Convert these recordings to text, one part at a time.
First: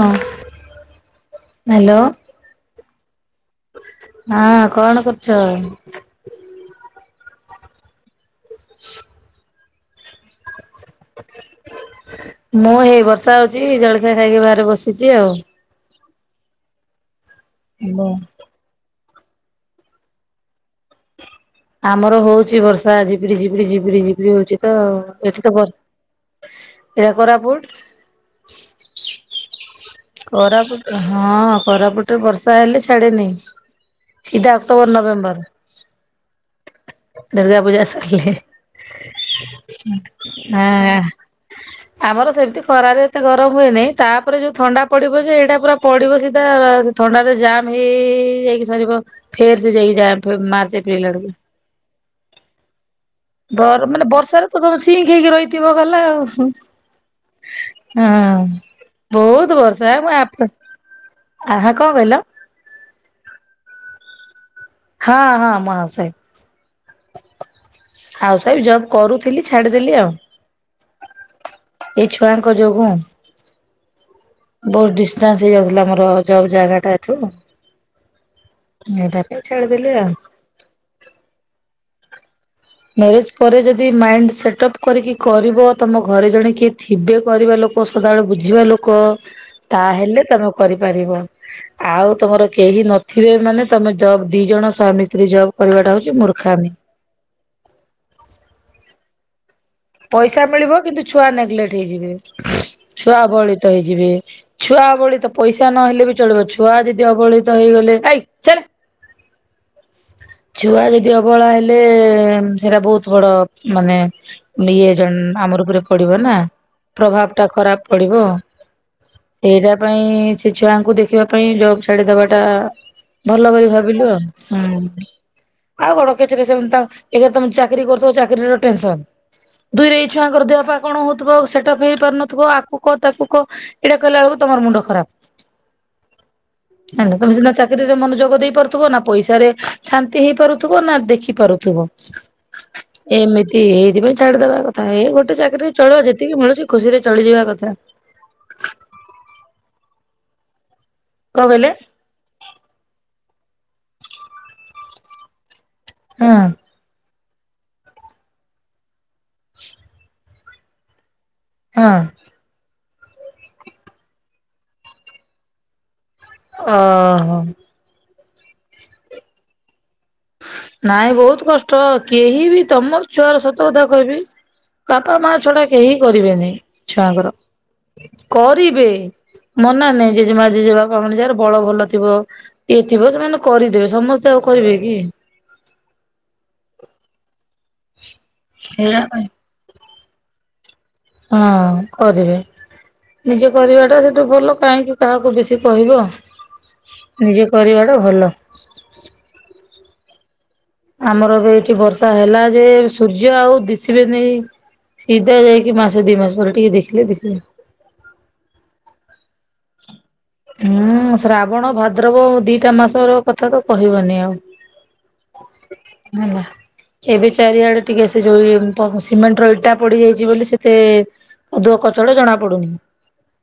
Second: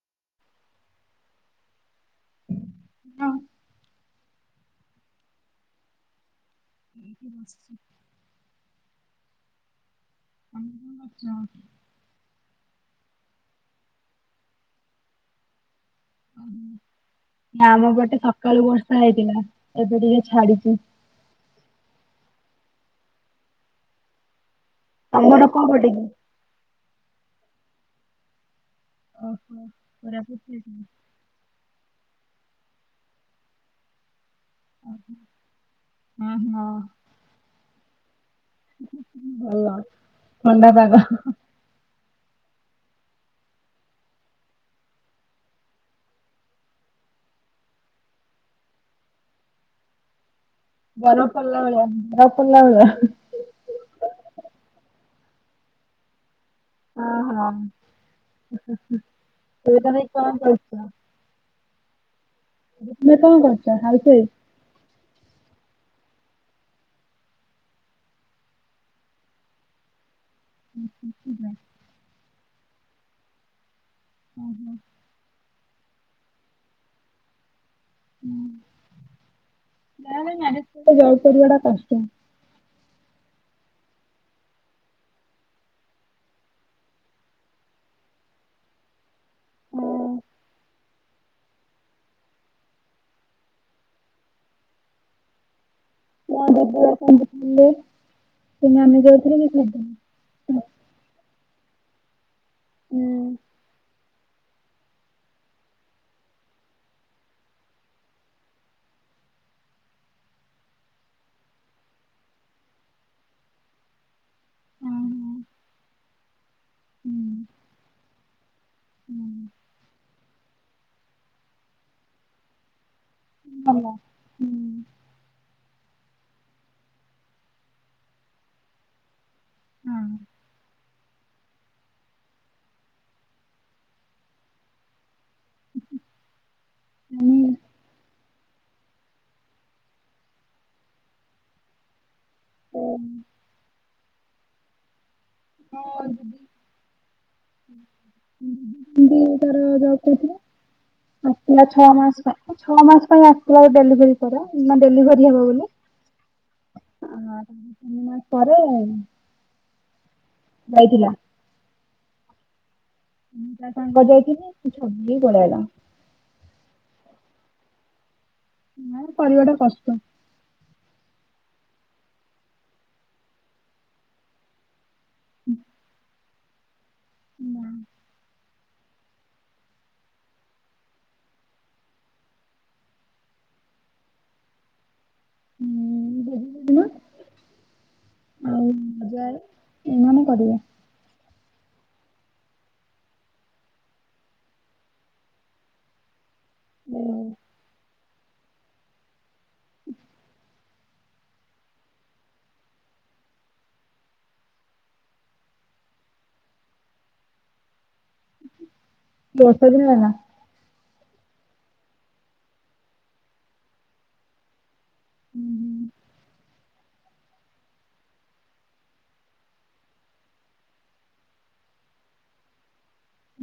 ହଁ ହାଲୋ। ହଁ। ହଁ କଣ କରୁଚ? ଏଇଠି ବସଚି। [unintelligible] ତମେ କଣ କରୁଚ? ମୁଁ ଏଇ ବର୍ଷା ହଉଚି ଜଳଖିଆ ଖାଇକି ବାହାରେ ବସିଚି ଆଉ। ଅମୁ ନା ଆମ ହ୍ୟାଲୋ। ପଟେ ସକାଳୁ ବର୍ଷା ହେଇଥିଲା ଏବେ ଟିକେ ଛାଡି଼ଛି। ଆମର ହଉଛି ବର୍ଷା ଝିପିରିି ଝିପିରିି ଝିପିରି ଝିପିରି ହଉଛି ତ ତମର ଏଠି ତ କୋଉ ବର୍ ପଟେ କି? ଏହା କୋରାପୁଟ। ଓହୋ। କୋରାପୁଟ [unintelligible] ହଁ କରାପୁଟରେ ବର୍ଷା ହେଲେ ଛାଡ଼େ ନି ସିଧା ଅକ୍ଟୋବର, ନଭେମ୍ବର। ଅଁ ହଁ। ଦୁର୍ଗା ପୂଜା ସରିଲେ ଭଲ ଥଣ୍ଡା ପାଗ ହାଁ। [inaudible] ଆମର ସେମିତି ଖରାରେ ଏତେ ଗରମ ହୁଏ ନାଇଁ ତାପରେ ଯୋଉ ଥଣ୍ଡା ପଡ଼ିବ ଯେ ହେଟା ପୁରା ପଡ଼ିବ ସିଧା ଥଣ୍ଡା ରେ ତ ଜାମ୍ ହେଇ ହେଇ ହେଇ ହେଇ ଯାଇକି ସରିବ ଫେର୍ ସେ ଯାଇକି ଯାମ୍ [unintelligible] ମାର୍ଚ ଏ ବରଫ୍ ପଡ଼ିଲା ଭଳିଆ ବରଫ ପଡ଼ିଲା ଭଳିଆ। ବର ମାନେ ବର୍ଷାରେ ତ ତମେ ସିଇଁକି ହେଇକି ରହିଥିବ ଗଲା ଆଉ। ଓହୋ ହଁ ବୋହୁତ ଏବେ ବର୍ଷା ତମେ ମୁଁ କଣ ଆଫେ କରୁଛ ଆହା କଣ କହିଲ? [unintelligible] ଦରକାର ହାଉସ ୱାଇଫ? ହଁ ହଁ ମହାଶୟ। ହାଉସ ୱାଇଫ ଜବ କରୁଥିଲି ଛାଡିଦେଲି ଆଉ। [inaudible] ଏଇ ଛୁଆଙ୍କ ଯୋଗୁଁ? ଓହୋ, ବୋହୁତ ଡିଷ୍ଟାନ୍ସ ହେଇଯାଉଥିଲା ଆମର ଜବ୍ ଜାଗା ଟା ଏଠୁ। ଏଇଟା ପାଇଁ ଛାଡ଼ିଦେଲି ଆଉ। ହଁ ତ ଜବ କରିବା ଟା କଷ୍ଟ। ମ୍ୟାରେଜ ପରେ ଯଦି ମାଇଣ୍ଡ ସେଟ୍ଅପ୍ କରିକି କରିବ ତମ ଘରେ ଜଣେ କିଏ ଥିବେ କରିବା ଲୋ କଁ ସଦାବେଳେ ବୁଝିବା ଲୋକ ଅ, ତାହେଲେ ତମେ କରିପାରିବ। ଆଉ ତମର କେହି ନଥିବେ ମାନେ ତମେ ଜବ୍ ଦି ଜଣ ସ୍ୱାମୀ ସ୍ତ୍ରୀ ଜବ୍ କରିବାଟା ହଉଛି ମୋ ମୂର୍ଖାମି। ଦିଦି ଅଛନ୍ତି ସ୍କୁଲ୍ ରେ ସେମାନେ ଯାଇଥିଲେ [unintelligible] ପଇସା ମିଳିବ କିନ୍ତୁ ଛୁଆ ନେଗଲେଟ୍ ହେଇଯିବେ ଛୁଆ କରିଦେଲେ। ଅବହେଳିତ ହେଇଯିବେ। ଛୁଆ ଅବହେଳିତ ପଇସା ନହେଲେ ବି ଚଳିବ ଛୁଆ ଯଦି ଅବହେଳିତ ହେଇଗଲେ ଏଇକ୍ ଚାଲେ। [inaudible] ଛୁଆ ଯଦି ଅବହେଳା ହେଲେ ଉମ୍ ସେଟା ବୋହୁତ ବଡ଼ ମାନେ ଇଏ ଜଣ୍ ଆମରି ଉପରେ ପଡ଼ିବ ନା ପ୍ରଭାବ ଟା ଖରାପ ପଡ଼ିବ। ହୁଁ ଏଇଟା ପାଇଁ ସେ ଛୁଆଙ୍କୁ ଦେଖିବା ପାଇଁ ଜବ ଛାଡିଦବାଟା ଭଲ ବୋଲି ଭାବିଲୁ ଆଉ ହୁଁ। ଆଉ କଣ କଚରେ ସେ ତ ଇଏ ତମେ ଚାକିରି କରୁଥିବ ଚାକିରି ର ଟେନସନ। ଦୁଇରେ ଏଇ ଛୁଆଙ୍କର ଦେହ ପା କଣ ହଉଥିବ ସେଟାପି ହେଇ ପାରୁନଥିବ ଆକୁ କ ତାକୁ କ ଏଇଟା କହି ଲା ବୁଳକୁ ତମର ମୁଣ୍ଡ ଖରାପ। ଜାଣିଲ ତମେ ସିନା ଚାକିରିରେ ମନୋଯୋଗ ଦେଇ ପାରୁଥିବ ନା ପଇସାରେ ଶାନ୍ତି ହେଇପାରୁଥିବ ନା ଦେଖି ପାରୁଥିବ। ଏମିତି ହେଇଥିପାଇଁ ଛାଡିଦବା କ ଥା ଏଇ ଗୋଟେ ଚାକିରିରେ ଚଳିବା ଯେତିକି ମିଳୁଛି ଖୁସିରେ ଚଳିଯିବା କଥା। ଦି ତାର ଯଵ କରୁଥିଲା କଣ ଆସିଲା କହିଲେ? ଛଅ ମାସ ପାଇଁ। ଛଅ ମାସ ପାଇଁ ଆସଥିଲା ଡେଲିଭରି ପରେ ଡେଲିଭରି ହବ ବୋଲି। ହଁ। ତିନି ମାସ ପରେ ଯାଇଥିଲା। ହଁ। ମୁଁ ଯା ତାଙ୍କ ଯାଇଥିଲି [unintelligible] ପଳେଇଲା ଅ ହଁ ନାଇ କରିବା ଟା କଷ୍ଟ। ନାଇଁ ବହୁତ କଷ୍ଟ କେହି ବି ତମ ଛୁଆର ସତ କଥା କହିବି ବାପା ମା ଛଡା କେହି କରିବେନି ଛୁଆଙ୍କର କରିବେ ମନା ନାଇଁ ଜେଜେମା ଜେଜେ ବାପା ମାନେ ଯାହାର ବଳ ଭଲ ଥିବ। ଇଏ ଥିବ ସେମାନେ କରିଦେବେ ସମସ୍ତେ ଆଉ କରିବେ କି ହୁଁ ବଦିନ ଆଉ ସେଇଟା ପାଇଁ ମଜା ଏ ମାନେ କରିବେ ହଁ କରିବେ ନିଜେ କରିବାଟା ସେଠୁ ଭଲ କାହିଁକି କାହାକୁ ବେଶି କହିବ ନିଜେ କରିବା ଟା ଭଲ ଆମର ଏ ଏଇଠି ବର୍ଷା ହେଲା ଯେ ସୂର୍ଯ୍ୟ ଆଉ ଦିଶିବେନି ସିଧା ଯାଇକି ମାସ ଦି ମାସ ପରେ ଟିକେ ଦେଖିଲେ ଦେଖିଲେ ଦୋଶ ଦିନ ହେନା ହୁଁ ଶ୍ରାବଣ ଭାଦ୍ରବ ଦିଟା ମାସ ର କଥା ତ କହିବନି ଆଉ ହୁଁ ନଲା ଏବେ ଚାରିଆଡେ ଟିକେ ସେ ଯୋଉ ସିମେଣ୍ଟ ର ଇଟା ପଡି ଯାଇଛି ବୋଲି ସେତେ ଆଧୁହ କଚଟ ଜଣା ପଡୁନି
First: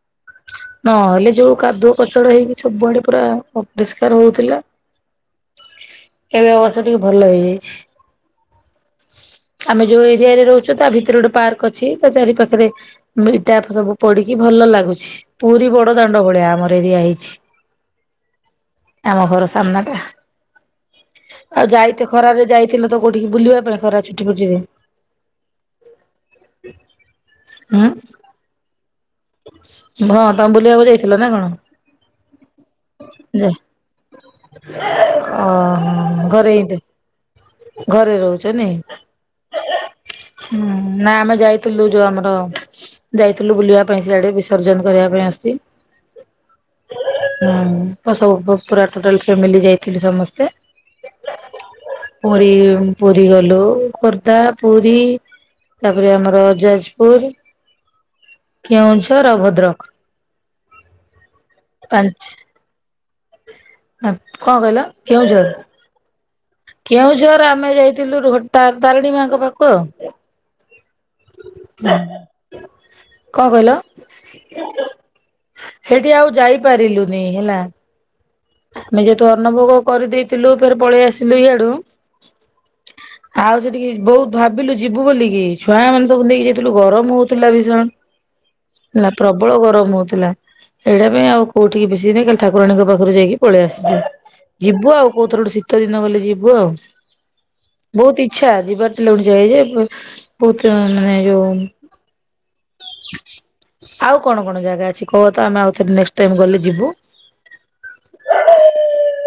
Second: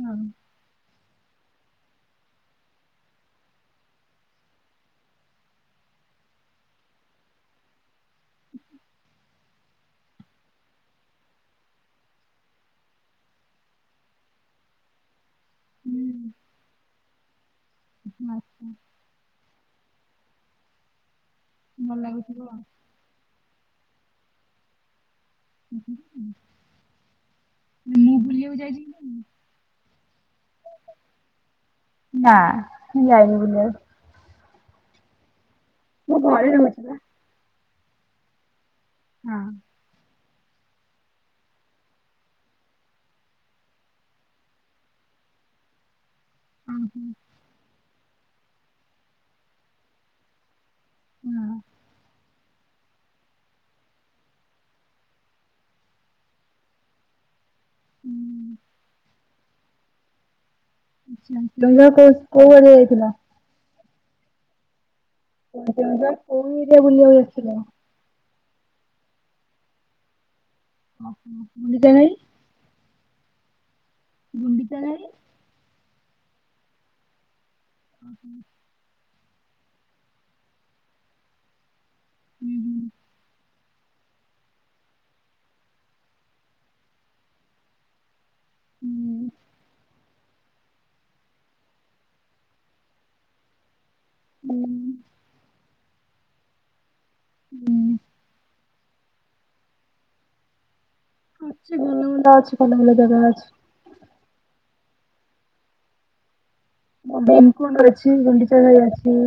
ହଁ ନ ହେଲେ ଜଉ କାଦୁଅ କଚଡ ହେଇକି ସବୁଆଡେ ପୁରା ଅପରିଷ୍କାର ହଉଥିଲା। ଏବେ ଅବସ୍ଥା ଟିକେ ଭଲ ହେଇଯାଇଛି ଆମେ ଯୋଉ ଏରିଆରେ ରହୁଛୁ ତା ଭିତରେ ଗୋଟେ ପାର୍କ ଅଛି ତା ଚାରି ପାଖରେ ଟା ସବୁ ପଡିକି ଭଲ ଲାଗୁଛି ପୁରୀ ହଁ ବଡ ଦାଣ୍ଡ ହୁଁ ଭଳିଆ ଆମର ଏରିଆ ହେଇଛି ଆଚ୍ଛା ଆମ ଘର ସାମ୍ନାଟା ଆଉ ଭଲ ଯାଇତ ଲାଗୁଥିବ ଖର ାରେ ଆଉ ଯାଇଥିଲ ତ କୋଉଠିକି ବୁଲିବା ପାଇଁ ଖରା ଛୁଟି ଫୁଟିରେ ମୁଁ ହୁଁ ବୁଲିବାକୁ ଯାଇଛି ନାଇଁ? ହଁ ତମେ ବୁଲିବାକୁ ଯାଇଥିଲ ନା କଣ ନା ଯାଇନି ବ ମୁଁ ଓୋ ଘରେ ରହୁଛି ଏ ବା। ଘରେ ରହୁଛ ନାଇ ହଁ ହୁଁ ନାାଇ ଆମେ ଯାଇଥିଲୁ ଯୋଉ ଆମର ଯାଇଥିଲୁ ବୁଲିବା ପାଇଁ ସିଆଡ଼େ ବିସର୍ଜନ କରିବା ପାଇଁ ଆସି ହୁଁ ହୁଁ ଉଁ ସବୁ ପୁରା ଟୋଟାଲ ଫାମିଲି ଯାଇଥିଲୁ ସମସ୍ତେ। ହଁ। ପୁରୀ ପୁରୀ ଗଲୁ ଖୋର୍ଦ୍ଧା ପୁରୀ। ତାପରେ ଆମର ଯାଜପୁର ହୁଁ। କେଉଁଝର ଆଉ ଭଦ୍ରକ। ଆଛା ତୁମର କୋ କୋଉ [unintelligible] ଯାଇଥିଲା? ଆପ କଣ କହିଲ କେଉଁଝର। କ [unintelligible] କେଉଁଝର ଆମେ ଯାଇଥିଲୁ ଘୋଟା ତାରିଣୀ ମାଙ୍କ ପାଖକୁ। ଯାଇ କଣ କହିଲ? ଗୁଣ୍ଡିଚା ଘାଇ ସେଠି ଆଉ ଯାଇପାରିଲୁନି ହେଲା। ହୁ ହୁଁ। ଆମେ ଯେହେତୁ ଅନୁଭୋଗ କରିଦେଇଥିଲୁ ଫେର ପଳେଇ ଆସିଲୁ ଇଆଡୁ। ହୁଁ ହୁଁ। ଆଉ ସେଠିକି ବହୁତ ଭାବିଲୁ ଯିବୁ ବୋଲିକି ଛୁଆ ମାନେ ସବୁ ନେଇକି ଯାଇଥିଲୁ ଗରମ ହଉଥିଲା ଭୀଷଣ ହେଲା ପ୍ରବଳ ଗରମ ହଉଥିଲା। ଏଇଟା ପାଇଁ ଆଉ କୋଉଠିକି ବେଶୀ ନାଇଁ ଖାଲି ଠାକୁରାଣିଙ୍କ ପାଖରୁ ଯାଇକି ପଳେଇ ଆସିଲୁ ହୁଁ ଯିବୁ ଆଉ କୋଉଥର ଶ ତ ଦିନ ଗଲେ ଯିବୁ ଆଉ। ହୁଁ। ବହୁତ ଇଚ୍ଛା ଯିବାର ଟେ [unintelligible] ଯେ ବହୁତ ମାନେ ଯୋଉ ଅଛି [unintelligible] ଅଛି ଭଲ ଭଲ ଜାଗା ଅଛି। ଆଉ କଣ କଣ ଜାଗା ଅଛି କହ ତ ଆମେ ଆଉଥରେ ନେଷ୍ଟ୍ ଟାଇମ ଗଲେ ଯିବୁ? [unintelligible] [unintelligible] ଅଛି। ଗୁଣ୍ଡିଚାଘାଇ ଅଛି।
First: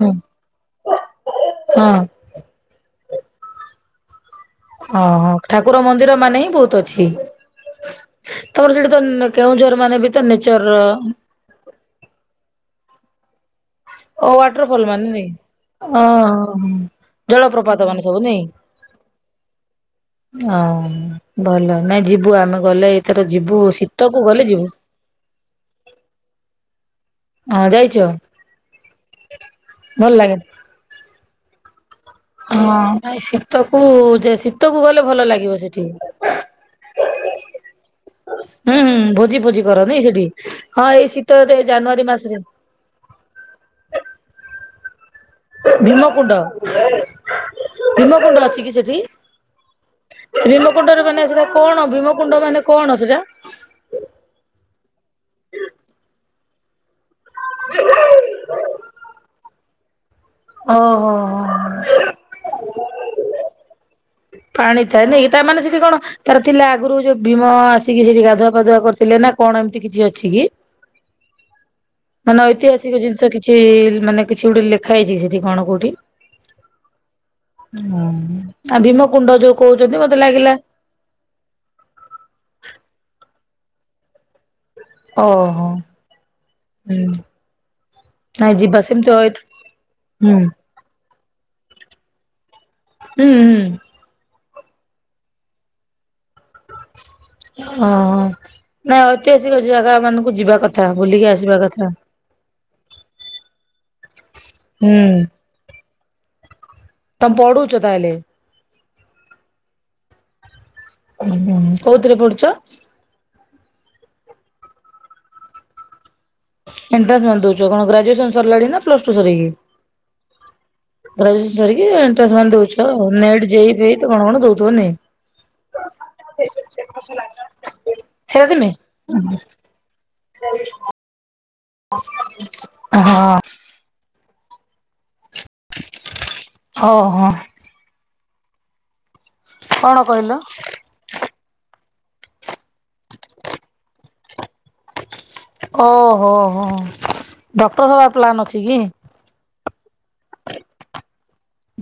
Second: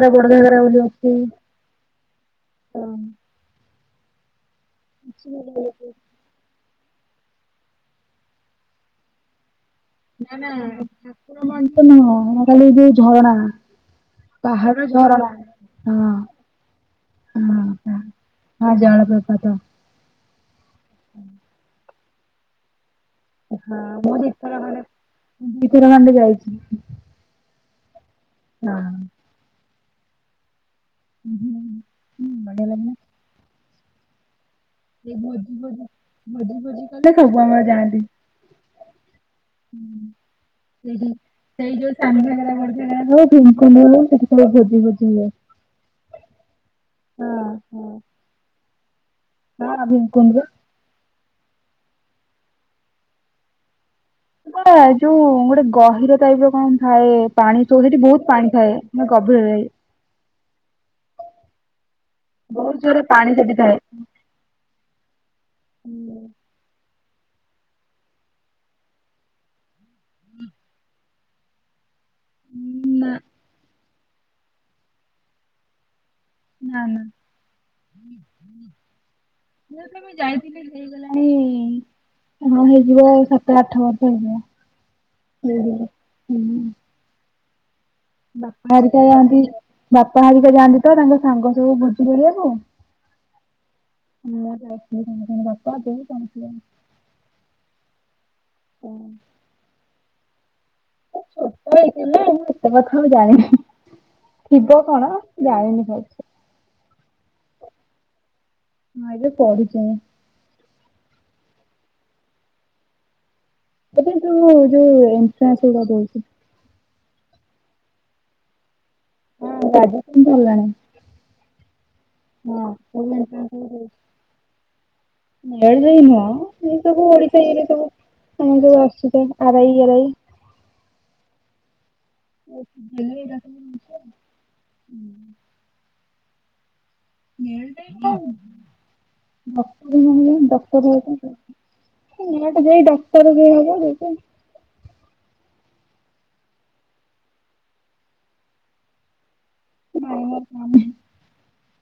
ହଁ ବଡଘାଗରା ବୋଲି ଅଛି। ହଁ। ଅଛି ଓହୋ। ଭଲ ଠାକୁର ଭଲ ମନ୍ଦିର ମାନେ ହିଁ ବହୁତ ଅଛି। ତମର ସେଠି ତ କେଉଁଝର ମାନେ ବେ ନା ନା ଠାକୁର ମନ୍ଦିର ନୁହଁ। ମୁଁ କହିଲି ଏ ଯଉ ଝରଣା। ଓ ପାହାଡ ୱାଟରଫଲ ମାନେ। ଝରଣା ହଁ ହଁ। ହଁ ଜଳପ୍ରପାତ ହଁ ମାନେ ସବୁ ନାଇଁ? ହଁ ଜଳପ୍ରପାତ ହଁ ଭଲ। ନାଇଁ ଯିବୁ ଆମେ ଗଲେ। ଏଥର ଯିବୁ। ଶୀତକୁ ଗଲେ ଯିବୁ। ଭିତରକନିକା ଯାଇଛି। ହଁ ଯାଇଛ। ହଁ। ଭଲ ଲାଗେ। ହୁଁ। ବଢିଆ ହଁ ଲାଗେନା ଭାଇ ଶୀତକୁ ଯେ ଶୀ ଏ ଭୋଜି ଫୋଜି ଭୋଜି ଫୋଜି କଲେ ସବୁ ଆମର ଯାଆନ୍ତି। ହୁଁ ହୁଁ ଭୋଜି ଫୋଜି କରନି ସେଠି ହଁ ସେ ଏଇ ଯଉ ଶୀତରେ ସେଇ ଯୋଉ ଜାନୁଆରୀ ମାସରେ ସାନଘାଗରା ବଡଘାଗରାରେ ଓ ଭିମକୁଣ୍ଡରେ ସେଠି ସବୁ ଭୋଜି ଭୋଜି ହୁଏ। ଭୀମକୁଣ୍ଡ। ହଁ ହଁ ଭୀମକୁଣ୍ଡ ଅଛି କି ସେଠି? ହଁ ଭୀମକୁଣ୍ଡବି କୁଣ୍ଡରେ ମାନେ ସେଇଟା କଣ? ଭୀମକୁୁଣ୍ଡ ମାନେ କଣ ସେଇଟା? କ ଯୋଉ ଗୋଟେ ଗହିର ଟାଇପର କଣ ଥାଏ। ପାଣିସୁଅ ସେଠି ବହୁତ ପାଣି ଥାଏ। ମନେ ଗଭୀରରେ। ଓହୋ ହୋ। ବହୁତ ଜୋରରେ ପାଣି ସେଠି ଥାଏ। ପାଣି ଥାଏ ନାଇକି। ତା ମାନେ ସେଠି କଣ ତାର ଥିଲା ଆଗରୁ ଯୋଉ ଭୀମ ଆସିକି ସେଠି ଗାଧୁଆ ପାାଧୁଆ କରିଥିଲେ ନା କଣ ଏମିତି କିଛି ଅଛି କି? ମାନେ ଐତିହାସିକ ନା ଜିନିଷ କିଛି ମାନେ କିଛି ଗୋଟେ ଲେଖା ହେଇଛି କି ସେଠି କଣ କୋଉଠି? ନା ନା ହଁ ଆଉ ଭୀମକୁୁଣ୍ଡ ଯୋଉ କହୁଛନ୍ତି, ଯେବେ ମୁଁ ମତେ ଲାଗିଲା ଯାଇଥିଲି ହେଇଗଲାଣି, ହଁ ହେଇଯିବ ସାତ ଆଠ ବର୍ଷ ହେଇଯିବ। ଓହୋ। ହୁଁ। ହୁଁ ହୁଁ। ନାଇଁ ବାପା ଯିବା ହେରିକା ସେମିତି ଅଇଥ ଯାଆନ୍ତି। ବାପା ହୁଁ ହେରିକା ଯାଆନ୍ତି ତ ତାଙ୍କ ସାଙ୍ଗ ସବୁ ଭୋଜି କରିଆକୁ ହୁଁ ହୁଁ। ମୁଁ ଯାଏ ତାଙ୍କ ସାଙ୍ଗରେ ବାପା, ବୋଉ ସମସ୍ତେ ଯାଆନ୍ତି। ଓହୋ। ନାଇଁ ଐତିହାସିକ ଜାଗାମାନଙ୍କୁ ଯିବା କ ଛୋଟ ହେଇଥିଲା, ମୁଁ ଏତେ କଥା ଆଉ ଜାଣିନି। ଥିବ ହୁଁ କଣ ଜାଣିନି ଭଲସେ। ତମେ ପଢୁଛ ତାହେଲେ? ହଁ ଏବେ ପଢୁଛି ମୁଁ। ହୁଁ ହୁଁ। କୋଉଥିରେ ପଢ଼ୁଛ? ଏବେ ଯୋଉ ଯୋଉ ଏଣ୍ଟ୍ରାନ୍ସ ହେରିକା ଦଉଚି। ଏଣ୍ଟ୍ରାନ୍ସ ମାନ ଦଉଛ। କଣ ଗ୍ରାଜୁଏସନ ସରିଲାଣି ନା ପ୍ଲସ ଟୁ ସାରିକି? ହଁ, ଗ୍ରାଜୁଏସନ ସରିଲାଣି। ଗ୍ରାଜୁଏସନ ସରିକି ଏଣ୍ଟ୍ରାନ୍ସ ମାନେ ହଁ ଦଉଛ ଆଉ। ସବୁ ନେଟ୍ ଏଣ୍ଟ୍ରାନ୍ସ ଯେ ଇ ଫେଇ ତ କଣ କଣ ଦଉଥିବ ନୁହେଁ? ନେଟ୍ ଜେ ଇ ନୁହଁ, ଏଇ ସବୁ ଓଡିଶା ଇଏରେ ସବୁ ସେଇଆ ତ ଆମର ନୁହେଁ ଯୋଉ ଆସିଷ୍ଟାଣ୍ଟ ଆର ଆଇ ଆରାଇ ହଁ। ହୁଁ। ହଉ ହଁ। [unintelligible] ଡକ୍ଟର କଣ କହିଲ ହେଇଥାନ୍ତି ଆଉ। ନେଟ ଦେଇ ଡକ୍ଟର ହେଇହେବ ଯେ ଓହୋ ହୋ। ଡକ୍ଟର ହବା ପ୍ଲାନ୍ ଅଛି କି? [unintelligible]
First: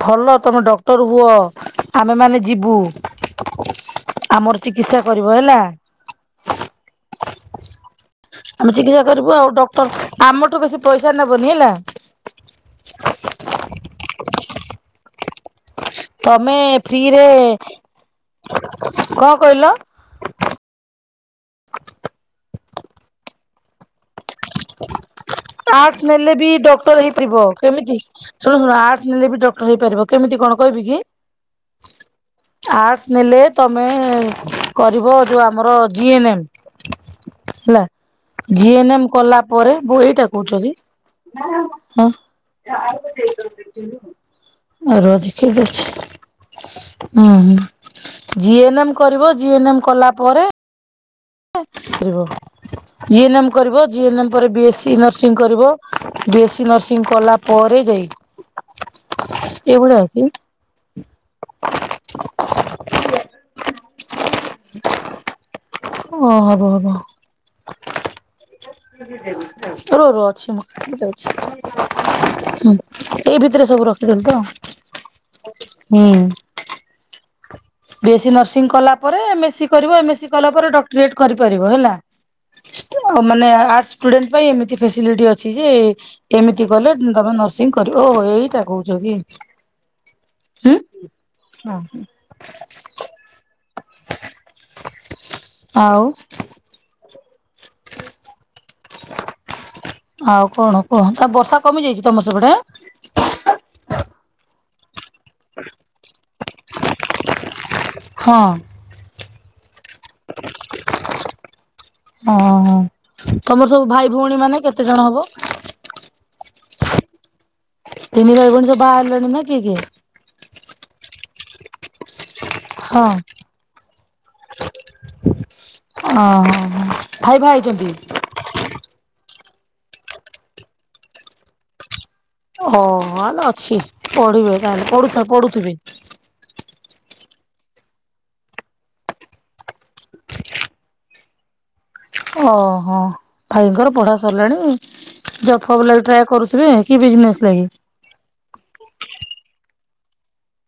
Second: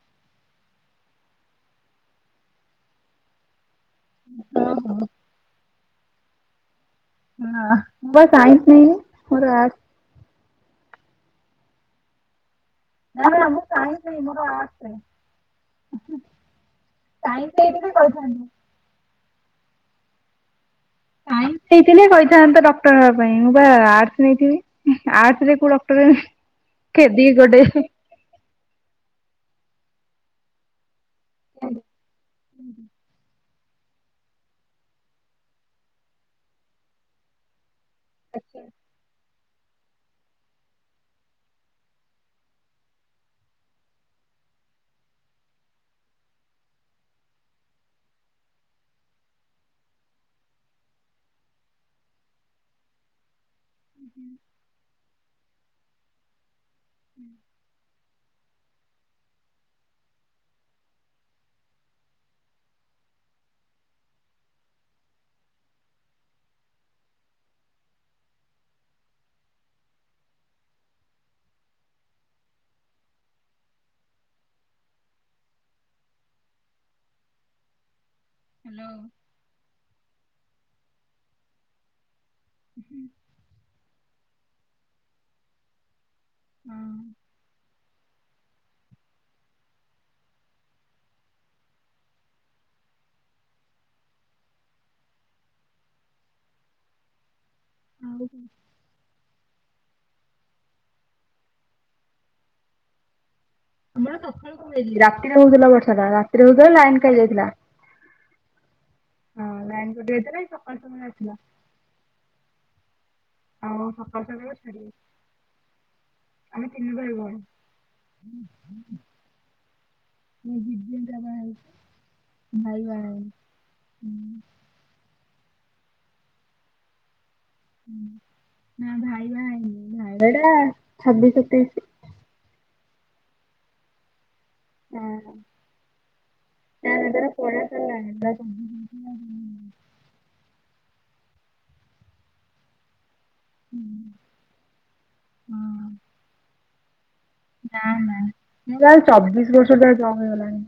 ଭଲ ତମେ ଡକ୍ଟର ହୁଅ, ଆମେମାନେ ଯିବୁ। ଆମର ଚିକିତ୍ସା ହଁ କରିବ ହେଲା? ହଁ। ଆମେ ଚିକିତ୍ସା କରିବୁ ଆଉ ଡକ୍ଟର ଆମଠୁ ବେଶୀ ପଇସା ନେବନି ହେଲା? ନାଁ ନାଁ ମୁଁ ସାଇନ୍ସ ନାଇଁ ମୋର ଆର୍ଟ୍ସରେ। ତମେ ଫ୍ରିରେ, ସାଇନ୍ସ ନେଇଥିଲେ କହିଥାନ୍ତି କଣ କହିଲ? ସାଇନ୍ସ ନେଇଥିଲେ କହିଥାନ୍ତ ଡକ୍ଟର ହବା ପାଇଁ, ମୁଁ ବା ଆର୍ଟ୍ସ ନେଇଥିନି। ଆର୍ଟ୍ସ ନେଲେ ବି ଡକ୍ଟର ଖେଦି ହେଇପାରିବ। ଗୋଟେ କେମିତି? ଶୁଣ ଶୁଣ ଆର୍ଟ୍ସ ନେଲେ ବି ଡକ୍ଟର ହେଇପାରିବ। କେମିତି କଣ କହିବି କି? ଆର୍ଟ୍ସ ନେଲେ ତମେ କରିବ ଯୋଉ ଆମର ଜି ଏନ ଏମ। ଶୁଆ, ଜି ଏନ ଏମ୍ କଲା ପରେ, ବହିଟା କୋଉଠି ଅଛି? ହଁ। ଆର ଅଧିକ ଯେ ଅଛି। ହୁଁ ହୁଁ। ଜି ଏନ ଏମ୍ କରିବ, ଜି ଏନ ଏମ୍ କଲାପରେ ଟିକେ ରୁହ, ଜି ଏନ୍ ଏମ୍ କରିବ, ଜି ଏନ୍ ଏମ୍ ପରେ ବି ଏସସି ନର୍ସିଂ କରିବ ବି ଏସସି ନର୍ସିଂ କଲା ପରେ ଯାଇ, ଏଇଭଳିଆ ଅଛି ଓ ହବ ହବ। ରୁଅ ରୁହ ଅଛି ମୁଁ ଯାଉଛି ହୁଁ। ଏଇ ଭିତରେ ସବୁ ରଖିଦେଲ ତ ହୁଁ। ବି ଏସସି ନର୍ସିଂ କଲାପରେ ହ୍ୟାଲୋ ଏମ ଏସସି କରିବ, ଏମ ଏସସି କଲାପରେ ଡକ୍ଟରିଏଟ କରିପାରିବ ହେଲା। ମାନେ ଆର୍ଟ୍ସ ଷ୍ଟୁଡେଣ୍ଟ ପାଇଁ ଏମିତି ଫ୍ୟାସିଲିଟି ଅଛି ଯେ ଏମିତି କଲେ ତମେ ନର୍ସିଂ କରିବ, ଓହୋ ଏଇଟା କହୁଛ କି? ହୁଁ ହଁ। ଆଉ ହଁ ଆଉ ଆଉ କଣ କୁହ ତା ବର୍ଷା କମି ଯାଇଛି ତମର ସେପଟେ? ଆମ [unintelligible] ରାତିରେ ହଉଥିଲା ବର୍ଷାଟା ରାତିରେ ହଉଥିଲା ଲାଇନ୍ ଖାଇ ଯାଇଥିଲା। ହଁ କଟିଯାଇଥିଲା ଏଇ ସକାଳୁ ସକାଳୁ ଆସିଲା। ଓଃ ତମର ଆଉ ସବୁ ଭାଇ ଭଉଣୀ ମାନେ କେତେ ଜଣ ହବ? ଆମେ ତିନିି ଭାଇ ଭଉଣୀ। ତିନି ଭାଇଭଉଣୀ ସବୁ ବାହାହେଲଣି ନା କିଏ କିଏ? ମୋ ଦିଦି ଏକା ବହାହେଇଛି ଭାଇ ବହାହେଇନି। ଓ ହଁ ହଁ ଭାଇ ବାହାହେଇଛନ୍ତି? ନା ଭାଇ ବାହାହେଇନି ଭାଇବା [unintelligible] ଟା ଛବିଶତେଇଶ ଓ ହାଲେ ଅଛି ପଢିବେ ତାହାଲେ ପଢୁ ଛ ପଢୁଥିବେ ତାଜର ପଢା ସାରିଲ [unintelligible] ଓହୋ ଭାଇଙ୍କର ପଢା ସରିଲାଣି ନା ଜବ ଫବ୍ ଲାଗି ଟ୍ରାଏ କରୁଥିବେ? କି ବିଯିନେସ ଲାଗି? ନା ନା ମୁଁ ଲଗୁଛି ଚବିଶ ବର୍ଷ ତାର ଜବ ହେଇଗଲଣି।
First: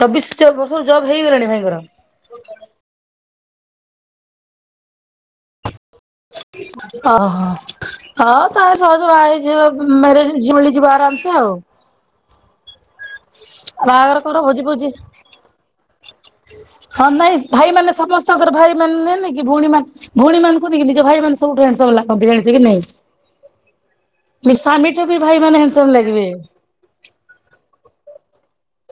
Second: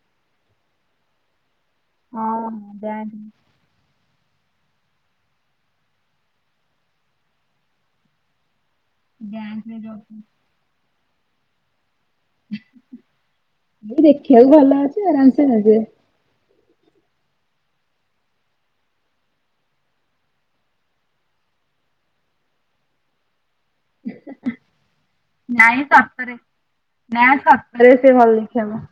ଚବିଶ ବର୍ଷ ଜବ୍ ହେଇଗଲାଣି ଭାଇଙ୍କର? ହଁ ବ୍ୟାଙ୍କ ଓହୋ ହଁ। ତା ସହଜ ବାହା ବ୍ୟାଙ୍କରେ ହେଇଯିବ ଜବ ମ୍ୟାରେଜ କରୁଛି। ଝିଅ ମିଳିଯିବେ ଆରାମସେ ଆଉ। ଏଇ ବାହାଘର କର ଦେଖିବାକୁ ଭୋଜି ଭଲ ଫୋଜି ଅଛି ଆରାମସେ ନେବେ ହଁ ନାଇଁ ଭାଇମାନେ ସମସ୍ତଙ୍କର ଭାଇ ମାନିଲେନେ କି ଭଉଣୀ ମାନ ଭଉଣୀ ମାନଙ୍କୁ ହିଁ ନିଜ ଭାଇ ମାନେ ସବୁଠୁ ହ୍ୟାଣ୍ଡସମ୍ ଲାଗନ୍ତି ଜାଣିଛ କି ନାଇଁ? ମି ସ୍ୱାମୀଠୁ ବି ଭାଇମାନେ ହେଣ୍ଡସମ୍ ଲାଗିବେ। ନାଁ ସତରେ ସେ ଭଲ ଦେଖିବାକୁ।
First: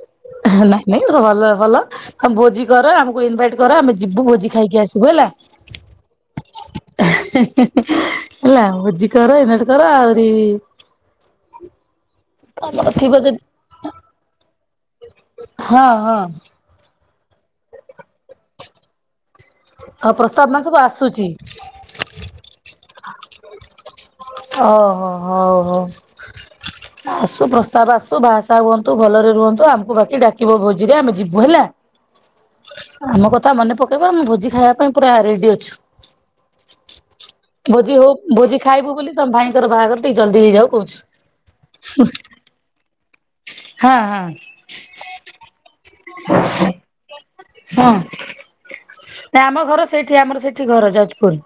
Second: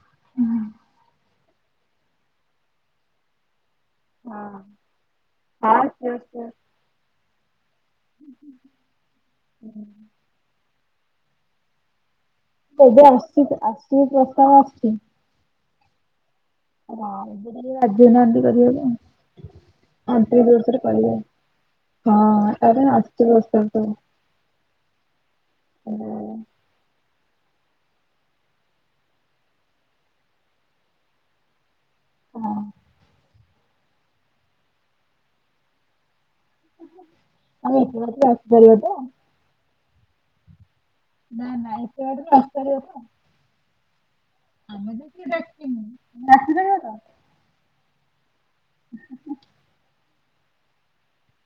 ନାଇଁ ନାଇଁ ତ ଭଲ ଭଲ ତମେ ଭୋଜି କର ଆମକୁ ଇନଭାଇଟ କର ଆମେ ଜି୍ ଯିବୁ ଭୋଜି ହଁ ଖାଇକି ଆସିବୁ ହେଲା। ହଁ। Sure sure. ହେଲା ଭୋଜି କର ଇନ୍ଭାଇଟ କର ଆହୁରି ତମର ଏବେ ଥିବ ଯଦି ଆସୁଚି ଆସୁଚି ବି ପ୍ରସ୍ତାବ ଆସୁଛି। ହଁ ହଁ। ହଁ ଏବେ ଟିକେ ରାଜିହଉନାହାନ୍ତି କରାଇବାକୁ ଆଉ ଆଉ ପ୍ରସ୍ତାବ ଦି ମାନେ ବର୍ଷ ସବୁ ରେ କରିବେ। ଆସୁଛି ହଁ ଆରେ ଆସିବେ [unintelligible] ତୁ। ଓହୋ ହୋ ହଉ ହଁ ହଉ। ଆସୁ ପ୍ରସ୍ତାବ ଆସୁ ବାହା ସାହା ହୁଅନ୍ତୁ। ଭଲରେ ରୁହନ୍ତୁ ଆମକୁ ବାକି ଡାକିବ ଭୋଜିରେ ଆମେ ଯିବୁ ହେଲା। ଆଉ ଆମ କଥା ମନେ ପକେଇବ ଆମ ଭୋଜି ଖାଇବା ପାଇଁ ପୁରା ରେଡି ଅଛୁ। ଭୋଜି ଏତେ ହଉ ବାଟରୁ ଭୋଜି ଆସିପାରିବ ଖାଇବୁ ତ? ବୋଲି ତମ ଭାଇଙ୍କର ବାହାଘର ଟିକେ ଜଲଦି ହେଇଯାଉ କହୁଚୁ। ନା ନା ଏତେ ବାଟ ତ ଆସିପାରିବ ତ? ହଁ ହଁ। ଆମେ ବି ଡାକିନୀ ହଁ ନା ଆମ ଘର ସେ ସେଠି ଆମର ସେଠି ଘର ଯାଜପୁର।